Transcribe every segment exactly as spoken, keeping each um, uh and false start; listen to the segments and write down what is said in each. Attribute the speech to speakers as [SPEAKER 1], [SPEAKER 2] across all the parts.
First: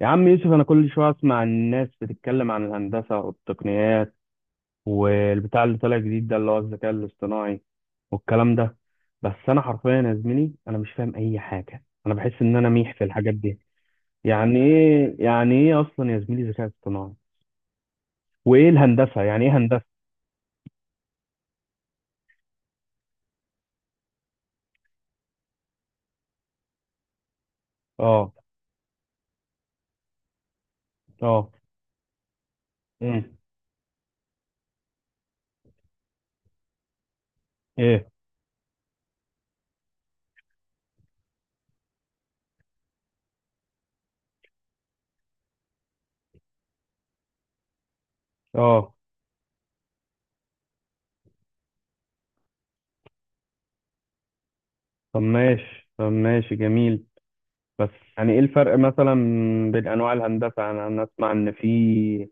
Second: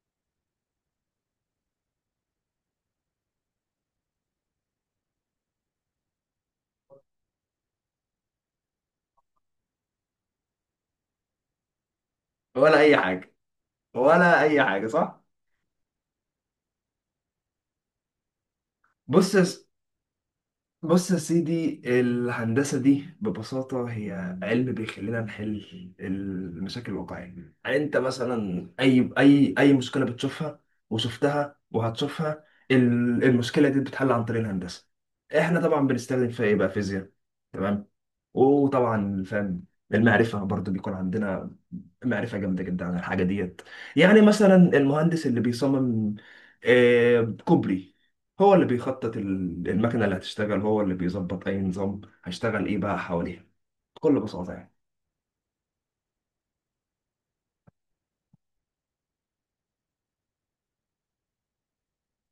[SPEAKER 1] يا عم يوسف، انا كل شويه اسمع الناس بتتكلم عن الهندسه والتقنيات والبتاع اللي طالع جديد ده، اللي هو الذكاء الاصطناعي والكلام ده. بس انا حرفيا يا زميلي، انا مش فاهم اي حاجه، انا بحس ان انا
[SPEAKER 2] ولا
[SPEAKER 1] ميح
[SPEAKER 2] اي
[SPEAKER 1] في الحاجات
[SPEAKER 2] حاجه.
[SPEAKER 1] دي.
[SPEAKER 2] ولا
[SPEAKER 1] يعني
[SPEAKER 2] اي حاجه،
[SPEAKER 1] ايه
[SPEAKER 2] صح.
[SPEAKER 1] يعني ايه اصلا يا زميلي، ذكاء اصطناعي؟ وايه الهندسه؟
[SPEAKER 2] بص
[SPEAKER 1] يعني
[SPEAKER 2] يا
[SPEAKER 1] ايه
[SPEAKER 2] س-
[SPEAKER 1] هندسه؟
[SPEAKER 2] بص يا سيدي، الهندسه دي ببساطه هي علم بيخلينا نحل المشاكل الواقعيه. يعني انت
[SPEAKER 1] اه.
[SPEAKER 2] مثلا اي اي اي مشكله بتشوفها
[SPEAKER 1] اه.
[SPEAKER 2] وشفتها وهتشوفها، ال-
[SPEAKER 1] امم.
[SPEAKER 2] المشكله دي بتتحل عن طريق الهندسه. احنا طبعا بنستخدم فيها ايه بقى؟ فيزياء، تمام،
[SPEAKER 1] ايه.
[SPEAKER 2] وطبعا فاهم. المعرفه برضو بيكون عندنا معرفة جامدة جدا عن الحاجة ديت. يعني مثلا المهندس اللي بيصمم آه، كوبري، هو اللي
[SPEAKER 1] اه.
[SPEAKER 2] بيخطط ال- المكنة اللي هتشتغل، هو اللي بيظبط أي نظام هيشتغل إيه بقى حواليها، بكل بساطة يعني.
[SPEAKER 1] طب ماشي، طب ماشي، جميل. بس يعني ايه الفرق مثلا بين انواع الهندسه؟ يعني انا اسمع ان في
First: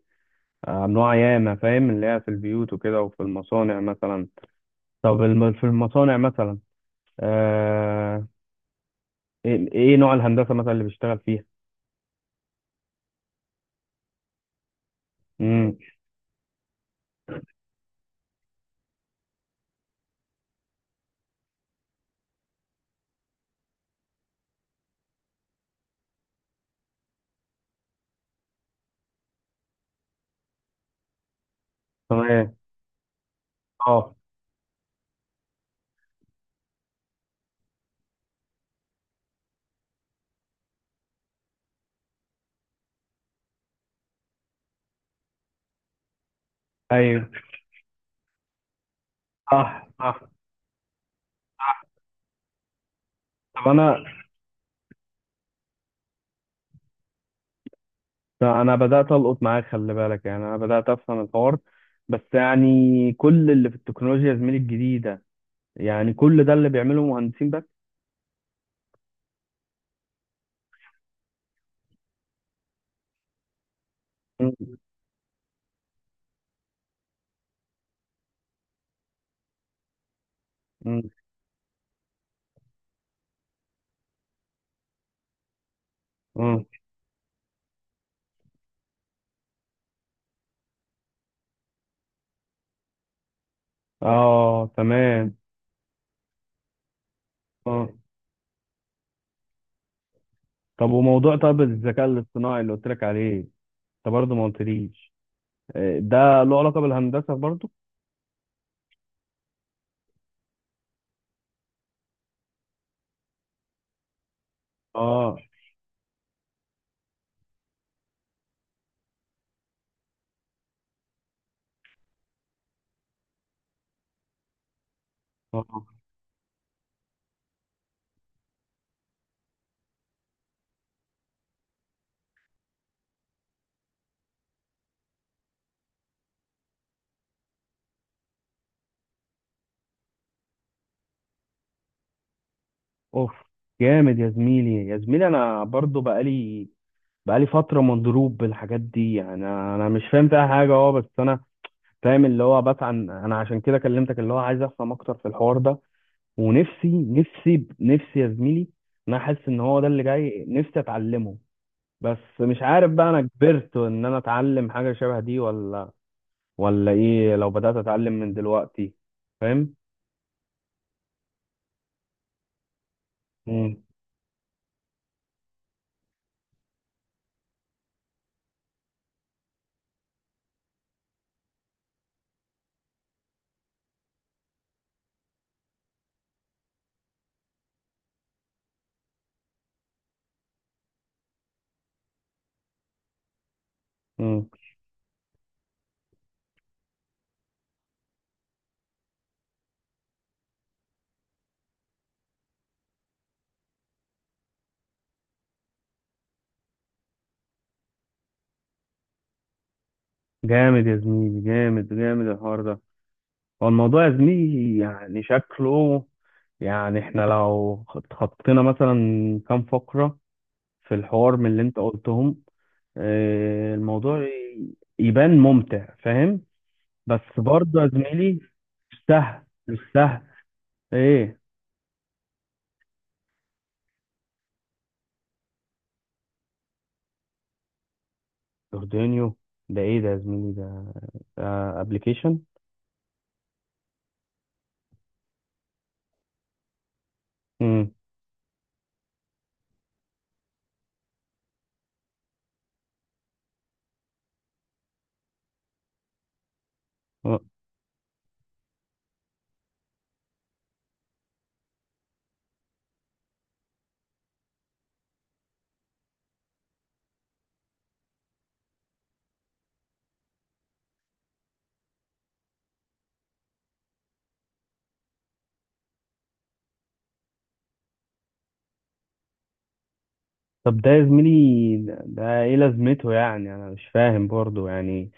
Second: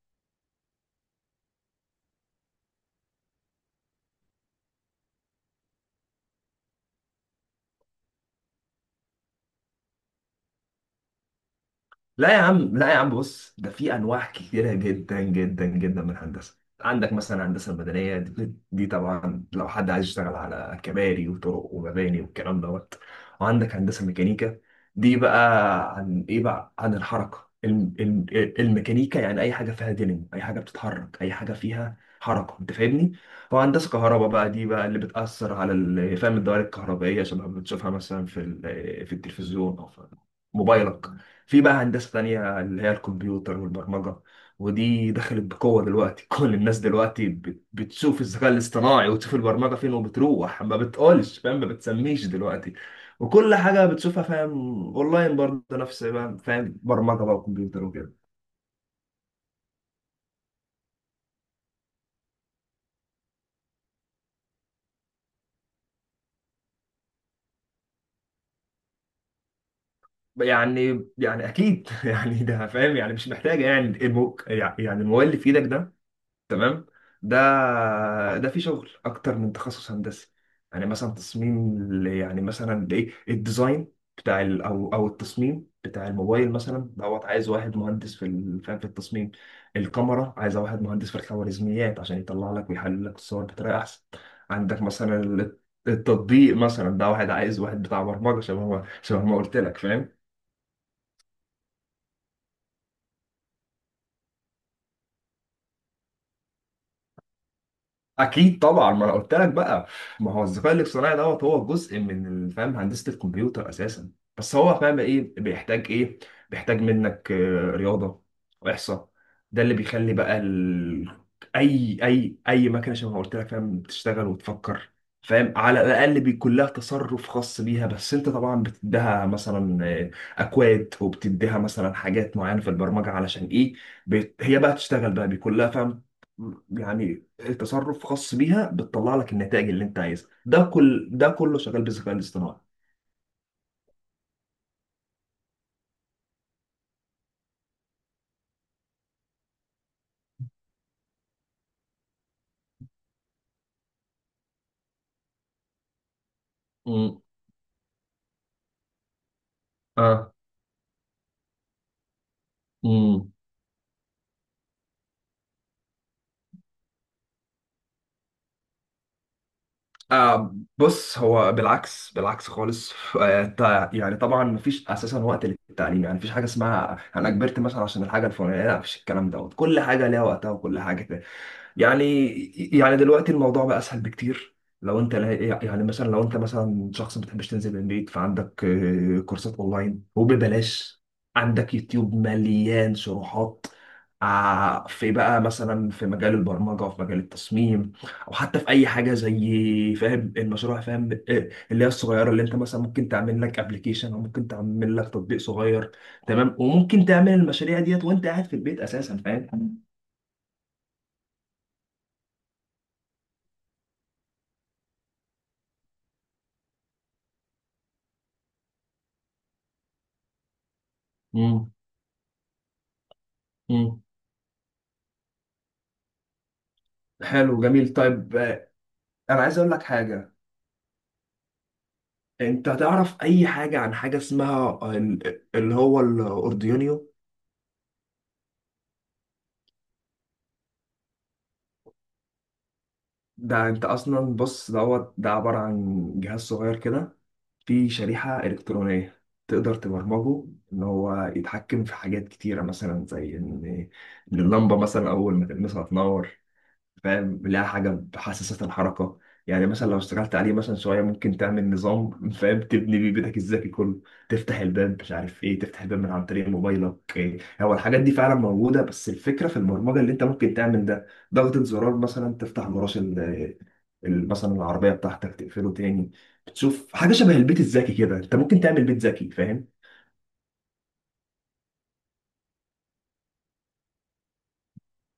[SPEAKER 1] انواع ياما، فاهم، اللي هي في البيوت وكده، وفي المصانع مثلا. طب الم- في المصانع مثلا. آه، ايه إيه نوع الهندسه مثلا اللي بيشتغل فيها؟
[SPEAKER 2] لا يا عم، لا يا عم، بص، ده في انواع كتيره جدا جدا
[SPEAKER 1] امم.
[SPEAKER 2] جدا من الهندسه. عندك مثلا الهندسه المدنيه دي, دي طبعا لو حد عايز يشتغل على كباري وطرق ومباني والكلام دوت. وعندك هندسه ميكانيكا، دي بقى عن ايه بقى؟ عن الحركه، الم- الم- الميكانيكا، يعني اي حاجه فيها دينامو، اي حاجه بتتحرك، اي حاجه فيها
[SPEAKER 1] تمام.
[SPEAKER 2] حركه، انت فاهمني. وهندسه
[SPEAKER 1] اه.
[SPEAKER 2] كهرباء بقى، دي بقى اللي بتاثر على ال- فاهم الدوائر الكهربائيه، شبه ما بتشوفها مثلا في ال- في التلفزيون او في موبايلك. في بقى هندسة تانية اللي هي الكمبيوتر والبرمجة، ودي دخلت بقوة دلوقتي. كل الناس دلوقتي
[SPEAKER 1] ايوه.
[SPEAKER 2] بت- بتشوف الذكاء الاصطناعي وتشوف البرمجة
[SPEAKER 1] صح،
[SPEAKER 2] فين،
[SPEAKER 1] صح.
[SPEAKER 2] وبتروح ما بتقولش فاهم، ما بتسميش دلوقتي، وكل
[SPEAKER 1] طب
[SPEAKER 2] حاجة
[SPEAKER 1] انا
[SPEAKER 2] بتشوفها فاهم، اونلاين برضه، نفس بقى فاهم، برمجة بقى وكمبيوتر وكده.
[SPEAKER 1] طب انا بدات القط معاك، خلي بالك، يعني انا بدات افهم الحوار. بس يعني كل اللي في التكنولوجيا يا زميلي الجديده، يعني كل ده اللي بيعمله مهندسين بس؟
[SPEAKER 2] يعني يعني اكيد. يعني ده فاهم، يعني مش محتاجة، يعني المو...
[SPEAKER 1] مم.
[SPEAKER 2] يعني الموبايل اللي في ايدك ده، تمام، ده ده في شغل اكتر من تخصص هندسي. يعني
[SPEAKER 1] مم.
[SPEAKER 2] مثلا تصميم ل- يعني مثلا ايه الديزاين بتاع ال او او التصميم بتاع الموبايل
[SPEAKER 1] مم.
[SPEAKER 2] مثلا دوت، عايز واحد مهندس في ال- فاهم في التصميم، الكاميرا عايز واحد مهندس في الخوارزميات عشان يطلع لك ويحلل لك الصور بطريقه احسن.
[SPEAKER 1] اه،
[SPEAKER 2] عندك مثلا
[SPEAKER 1] تمام.
[SPEAKER 2] ال- التطبيق مثلا، ده واحد عايز واحد
[SPEAKER 1] اه.
[SPEAKER 2] بتاع برمجه شبه ما شبه ما قلت لك فاهم.
[SPEAKER 1] طب وموضوع طب الذكاء الاصطناعي اللي قلت لك عليه، انت برضه ما قلتليش. آه، ده له علاقة بالهندسة برضه؟
[SPEAKER 2] اكيد طبعا، ما انا قلت لك بقى، ما هو الذكاء الاصطناعي دوت هو جزء من ال- فاهم هندسه الكمبيوتر اساسا. بس هو فاهم ايه
[SPEAKER 1] اه.
[SPEAKER 2] بيحتاج؟ ايه بيحتاج منك؟ آه، رياضه واحصاء. ده اللي بيخلي بقى ال... اي اي اي مكنه شبه ما قلت لك فاهم بتشتغل وتفكر، فاهم، على
[SPEAKER 1] اه.
[SPEAKER 2] الاقل بيكون لها تصرف خاص بيها. بس انت طبعا بتديها مثلا آه، اكواد، وبتديها مثلا حاجات معينه في البرمجه علشان ايه، بت... هي بقى تشتغل بقى، بيكون لها فاهم يعني تصرف خاص بيها، بتطلع لك النتائج اللي انت عايزها، ده كل ده كله شغال بالذكاء الاصطناعي.
[SPEAKER 1] اوف، جامد يا زميلي، يا زميلي. انا برضه بقالي بقالي فترة مضروب بالحاجات دي. انا انا مش فاهم فيها حاجة. اه، بس انا فاهم اللي هو بسعى، انا عشان كده كلمتك، اللي هو عايز افهم اكتر في الحوار ده. ونفسي،
[SPEAKER 2] امم.
[SPEAKER 1] نفسي، نفسي يا زميلي، إن انا حاسس ان هو ده اللي
[SPEAKER 2] اه.
[SPEAKER 1] جاي نفسي اتعلمه. بس مش عارف بقى، انا
[SPEAKER 2] امم.
[SPEAKER 1] كبرت ان انا اتعلم حاجة شبه دي؟ ولا، ولا ايه؟ لو بدأت اتعلم من دلوقتي؟ فاهم؟
[SPEAKER 2] آه بص، هو بالعكس، بالعكس خالص. آه
[SPEAKER 1] مم.
[SPEAKER 2] تع- يعني طبعا مفيش اساسا وقت للتعليم، يعني مفيش حاجه اسمها انا كبرت مثلا عشان الحاجه الفلانيه، لا، مفيش الكلام دوت، كل حاجه ليها وقتها وكل حاجه يعني. يعني دلوقتي الموضوع بقى اسهل بكتير. لو انت لا- يعني مثلا لو انت مثلا شخص ما بتحبش تنزل من البيت، فعندك آه، كورسات اونلاين وببلاش، عندك يوتيوب مليان شروحات.
[SPEAKER 1] مم.
[SPEAKER 2] ع- في بقى مثلا في مجال البرمجه، في مجال التصميم، او حتى في اي حاجه زي فاهم المشروع فاهم آه، اللي هي الصغيره اللي انت مثلا ممكن تعمل لك ابلكيشن، او ممكن تعمل لك تطبيق صغير، تمام، وممكن تعمل المشاريع ديت وانت قاعد في البيت اساسا فاهم.
[SPEAKER 1] جامد يا زميلي، جامد، جامد الحوار ده. هو الموضوع يا زميلي يعني شكله، يعني احنا لو اتخطينا مثلا كام فقرة في الحوار من اللي
[SPEAKER 2] مم.
[SPEAKER 1] انت قلتهم، آه،
[SPEAKER 2] مم.
[SPEAKER 1] الموضوع ي- يبان ممتع، فاهم. بس
[SPEAKER 2] حلو،
[SPEAKER 1] برضه يا
[SPEAKER 2] جميل، طيب،
[SPEAKER 1] زميلي،
[SPEAKER 2] آه،
[SPEAKER 1] مش
[SPEAKER 2] انا
[SPEAKER 1] سهل،
[SPEAKER 2] عايز اقول
[SPEAKER 1] مش
[SPEAKER 2] لك
[SPEAKER 1] سهل.
[SPEAKER 2] حاجه.
[SPEAKER 1] ايه،
[SPEAKER 2] انت تعرف اي حاجه عن حاجه اسمها آه، ال- اللي هو الاردوينيو؟
[SPEAKER 1] جوردانيو؟ ده ايه ده يا زميلي؟ ده ابلكيشن؟
[SPEAKER 2] ده انت اصلا بص دوت، ده عباره عن جهاز صغير كده، فيه
[SPEAKER 1] امم.
[SPEAKER 2] شريحه الكترونيه تقدر تبرمجه ان هو يتحكم في حاجات كتيره، مثلا زي ان إن اللمبه مثلا اول ما تلمسها تنور، فاهم، لها حاجه بتحسسك الحركه. يعني مثلا لو اشتغلت عليه مثلا شويه، ممكن تعمل نظام فاهم تبني بيه بيتك الذكي كله، تفتح الباب مش عارف ايه، تفتح الباب من عن طريق موبايلك. إيه، هو الحاجات دي فعلا موجوده، بس الفكره في البرمجه اللي انت ممكن تعمل ده، ضغطه زرار مثلا تفتح جراج ال- ال- مثلا العربيه بتاعتك، تقفله تاني. بتشوف حاجه شبه البيت الذكي كده، انت ممكن تعمل بيت ذكي فاهم.
[SPEAKER 1] طب ده يا زميلي، ده ايه لازمته؟ يعني انا مش فاهم برضه. يعني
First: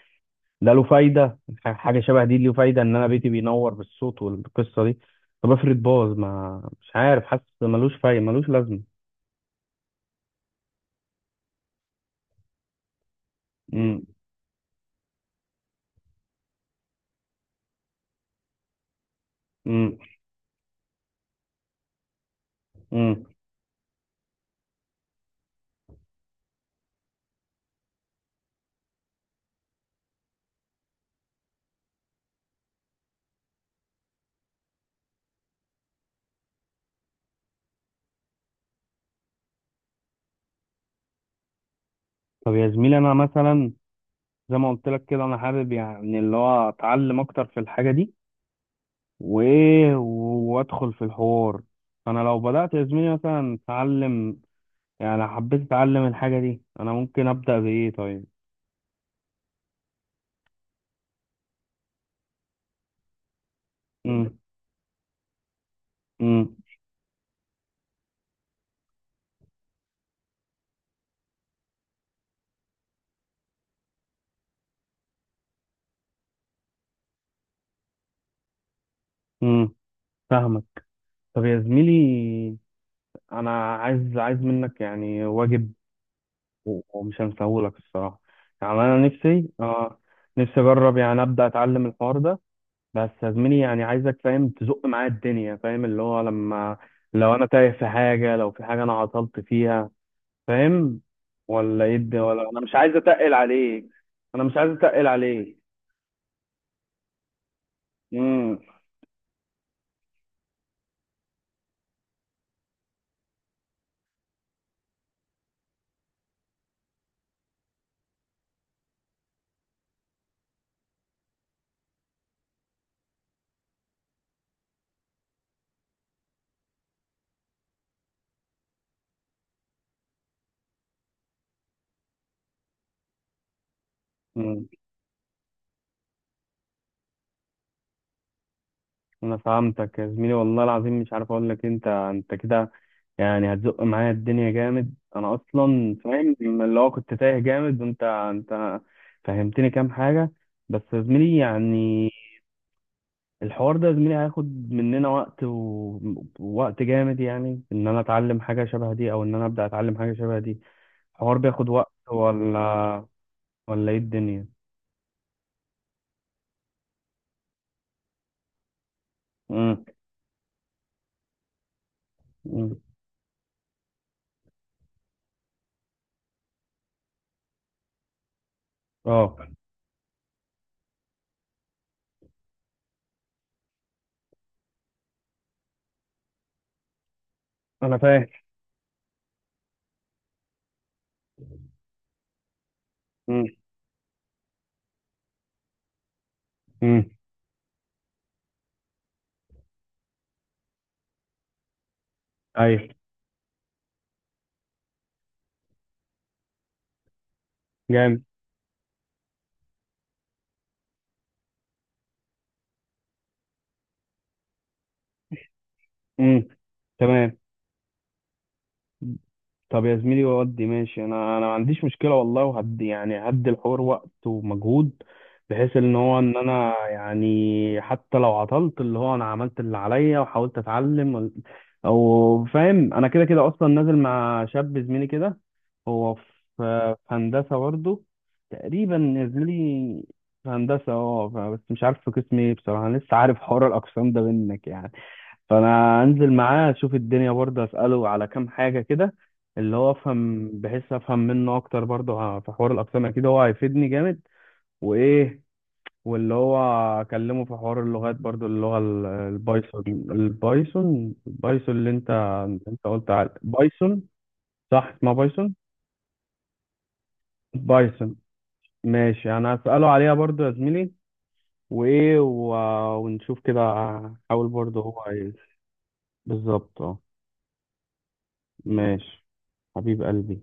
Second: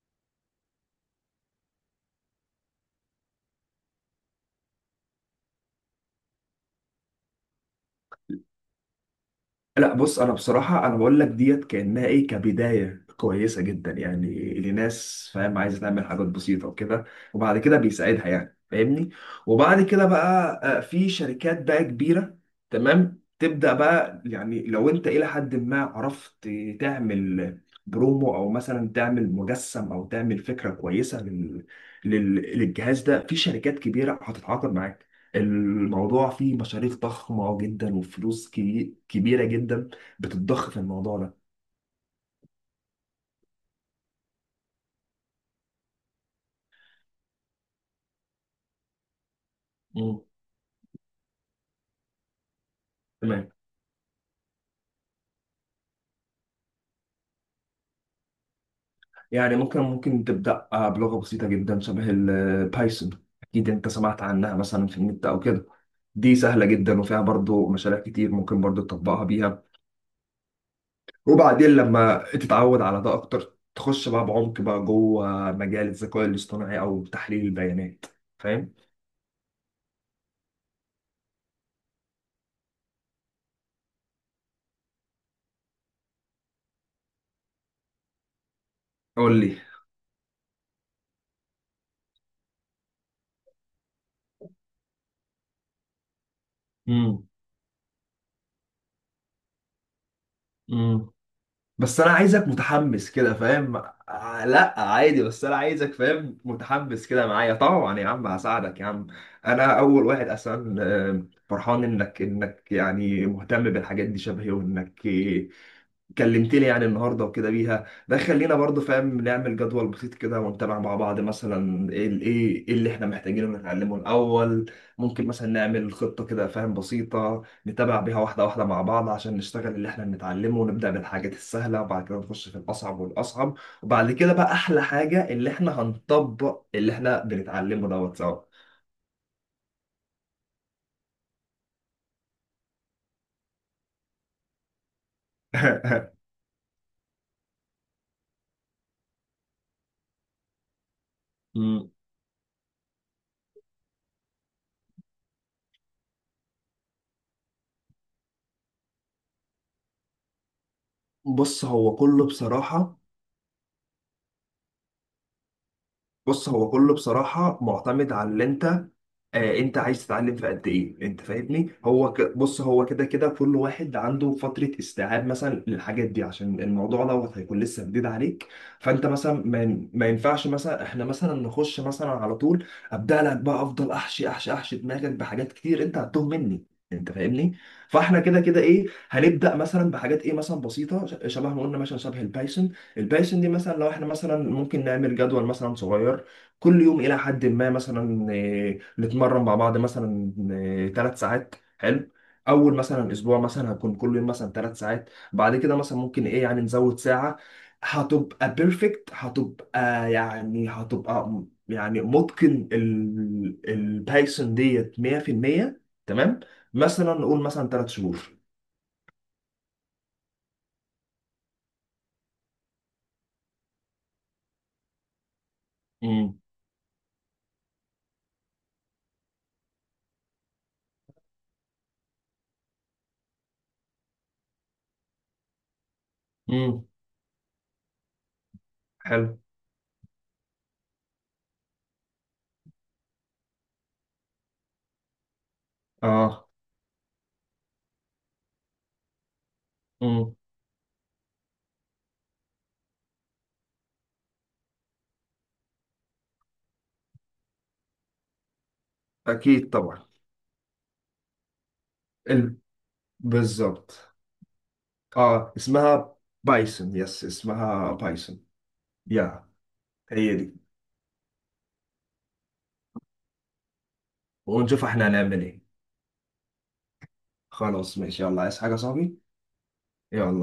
[SPEAKER 1] ده له فايدة؟ ح- حاجة شبه دي له فايدة ان انا بيتي بينور بالصوت والقصة دي؟ طب افرض باظ، ما مش عارف، حاسس ملوش فايدة، ملوش لازمة.
[SPEAKER 2] لا بص، انا بصراحه انا بقول لك ديت كانها ايه، كبدايه كويسه جدا
[SPEAKER 1] امم.
[SPEAKER 2] يعني لناس فاهم عايزه تعمل حاجات بسيطه وكده، وبعد كده بيساعدها يعني فاهمني. وبعد
[SPEAKER 1] امم.
[SPEAKER 2] كده بقى آه، في شركات بقى كبيره، تمام،
[SPEAKER 1] امم.
[SPEAKER 2] تبدا بقى يعني، لو انت الى حد ما عرفت تعمل برومو، او مثلا تعمل مجسم، او تعمل فكره كويسه لل... لل... للجهاز ده، في شركات كبيره هتتعاقد معاك. الموضوع فيه مصاريف ضخمة جدا، وفلوس كبي- كبيرة جدا بتتضخ في الموضوع ده.
[SPEAKER 1] طب يا زميلي، انا مثلا زي ما قلت لك كده، انا حابب يعني اللي هو اتعلم اكتر في الحاجة دي، وايه،
[SPEAKER 2] مم.
[SPEAKER 1] وادخل في الحوار. انا لو بدأت يا زميلي
[SPEAKER 2] تمام،
[SPEAKER 1] مثلا اتعلم، يعني حبيت اتعلم الحاجة دي، انا ممكن ابدأ بايه طيب؟
[SPEAKER 2] يعني ممكن ممكن تبدأ آه، بلغة بسيطة جدا شبه البايثون، أكيد أنت سمعت
[SPEAKER 1] امم.
[SPEAKER 2] عنها مثلا في النت أو كده. دي
[SPEAKER 1] امم.
[SPEAKER 2] سهلة جدا، وفيها برضو مشاريع كتير ممكن برضو تطبقها بيها، وبعدين لما تتعود على ده أكتر، تخش بقى بعمق بقى جوه مجال الذكاء الاصطناعي أو تحليل البيانات، فاهم؟
[SPEAKER 1] امم. فاهمك. طب يا زميلي، انا عايز عايز منك يعني واجب، و- ومش هنساهولك الصراحه. يعني انا
[SPEAKER 2] قول
[SPEAKER 1] نفسي
[SPEAKER 2] لي.
[SPEAKER 1] اه نفسي اجرب يعني، ابدا اتعلم الحوار ده. بس يا زميلي يعني عايزك، فاهم، تزق معايا الدنيا، فاهم؟ اللي هو لما لو انا تايه في حاجه، لو في حاجه انا عطلت فيها، فاهم؟
[SPEAKER 2] مم.
[SPEAKER 1] ولا
[SPEAKER 2] بس انا
[SPEAKER 1] يد،
[SPEAKER 2] عايزك
[SPEAKER 1] ولا، انا مش عايز
[SPEAKER 2] متحمس
[SPEAKER 1] اتقل
[SPEAKER 2] كده فاهم.
[SPEAKER 1] عليك. انا
[SPEAKER 2] آه،
[SPEAKER 1] مش عايز
[SPEAKER 2] لا
[SPEAKER 1] اتقل
[SPEAKER 2] عادي، بس انا
[SPEAKER 1] عليك.
[SPEAKER 2] عايزك فاهم متحمس كده معايا، طبعا يا عم
[SPEAKER 1] امم.
[SPEAKER 2] هساعدك يا عم. انا اول واحد اصلا آه، فرحان انك انك يعني مهتم بالحاجات دي شبهي، وانك كلمت لي يعني النهارده وكده بيها، ده خلينا برضو فاهم نعمل جدول بسيط كده، ونتابع مع بعض، مثلا ايه ال- ايه إيه اللي احنا محتاجينه نتعلمه الاول. ممكن مثلا نعمل خطه كده فاهم بسيطه، نتابع بيها واحده واحده مع بعض، عشان نشتغل اللي احنا بنتعلمه، ونبدا بالحاجات السهله، وبعد كده نخش في الاصعب والاصعب، وبعد كده بقى
[SPEAKER 1] امم.
[SPEAKER 2] احلى حاجه، اللي احنا هنطبق اللي احنا بنتعلمه دوت سوا.
[SPEAKER 1] انا فهمتك يا زميلي، والله العظيم مش عارف اقول لك إيه. انت انت كده يعني هتزق معايا الدنيا جامد. انا اصلا فاهم لما اللي هو كنت تايه جامد، وانت انت فهمتني كام حاجه. بس يا زميلي
[SPEAKER 2] مم.
[SPEAKER 1] يعني الحوار ده يا زميلي هياخد مننا وقت، و- ووقت جامد، يعني ان انا اتعلم حاجه شبه دي، او ان انا ابدا اتعلم حاجه شبه دي. الحوار
[SPEAKER 2] بص
[SPEAKER 1] بياخد وقت،
[SPEAKER 2] هو كله بصراحه
[SPEAKER 1] ولا، ولا ايه الدنيا؟
[SPEAKER 2] بص هو كله بصراحة معتمد على اللي انت آه انت
[SPEAKER 1] امم.
[SPEAKER 2] عايز تتعلم في قد ايه، انت فاهمني. هو ك... بص
[SPEAKER 1] إمم.
[SPEAKER 2] هو كده كده كل واحد عنده فترة استيعاب مثلا للحاجات دي، عشان الموضوع دوت هيكون لسه جديد عليك. فانت مثلا
[SPEAKER 1] اه،
[SPEAKER 2] ما, ين- ما ينفعش مثلا احنا مثلا نخش مثلا على طول، ابدا لك بقى، افضل احشي احشي احشي دماغك بحاجات كتير، انت هتتوه مني، انت فاهمني.
[SPEAKER 1] انا
[SPEAKER 2] فاحنا
[SPEAKER 1] فاهم.
[SPEAKER 2] كده كده ايه، هنبدا مثلا بحاجات ايه مثلا بسيطه، ش- شبه ما قلنا مثلا شبه البايثون، البايثون
[SPEAKER 1] امم.
[SPEAKER 2] دي مثلا، لو احنا مثلا ممكن نعمل جدول مثلا صغير كل يوم
[SPEAKER 1] إمم.
[SPEAKER 2] الى حد ما، مثلا آه، نتمرن مع بعض مثلا ثلاث ساعات، حلو، اول
[SPEAKER 1] ايوه.
[SPEAKER 2] مثلا اسبوع مثلا هكون كل يوم مثلا ثلاث ساعات، بعد كده مثلا ممكن ايه يعني نزود ساعة،
[SPEAKER 1] جامد.
[SPEAKER 2] هتبقى بيرفكت، هتبقى يعني، هتبقى م- يعني متقن ال- البايثون ديت مية بالمية. تمام،
[SPEAKER 1] امم.
[SPEAKER 2] مثلا
[SPEAKER 1] تمام.
[SPEAKER 2] نقول مثلا ثلاث شهور.
[SPEAKER 1] طب يا زميلي ودي ماشي، انا انا ما عنديش مشكله والله. وهدي يعني هدي الحوار وقت ومجهود، بحيث ان هو، ان
[SPEAKER 2] امم.
[SPEAKER 1] انا يعني حتى لو عطلت اللي هو، انا عملت اللي عليا وحاولت اتعلم وال- او فاهم، انا كده كده اصلا نازل مع شاب زميلي كده. هو في
[SPEAKER 2] امم.
[SPEAKER 1] في هندسه برضه، تقريبا يا
[SPEAKER 2] حلو.
[SPEAKER 1] زميلي، في هندسه. اه، ف- بس مش عارف في قسم ايه بصراحه. أنا لسه عارف حوار الاقسام ده منك يعني، فانا انزل
[SPEAKER 2] اه.
[SPEAKER 1] معاه اشوف الدنيا، برضه اساله على كام حاجه كده، اللي هو
[SPEAKER 2] امم.
[SPEAKER 1] افهم، بحيث افهم منه اكتر برضه، ع- في حوار الاقسام اكيد هو هيفيدني جامد. وايه، واللي هو اكلمه في حوار اللغات برضه، اللغه ال-
[SPEAKER 2] اكيد
[SPEAKER 1] البايثون.
[SPEAKER 2] طبعا،
[SPEAKER 1] البايثون البايثون اللي انت انت قلت عليه بايثون،
[SPEAKER 2] بالظبط.
[SPEAKER 1] صح؟ اسمها
[SPEAKER 2] اه،
[SPEAKER 1] بايثون.
[SPEAKER 2] اسمها بايثون، يس، اسمها
[SPEAKER 1] بايثون،
[SPEAKER 2] بايثون.
[SPEAKER 1] ماشي.
[SPEAKER 2] يا،
[SPEAKER 1] انا هساله عليها
[SPEAKER 2] هي
[SPEAKER 1] برضه يا
[SPEAKER 2] دي.
[SPEAKER 1] زميلي. وايه، و... ونشوف كده، احاول برضه
[SPEAKER 2] ونشوف
[SPEAKER 1] هو
[SPEAKER 2] احنا
[SPEAKER 1] عايز.
[SPEAKER 2] هنعمل ايه.
[SPEAKER 1] بالظبط، اه.
[SPEAKER 2] خلاص ماشي، يلا، عايز حاجة يا صاحبي؟
[SPEAKER 1] ماشي، حبيب
[SPEAKER 2] يلا.
[SPEAKER 1] قلبي.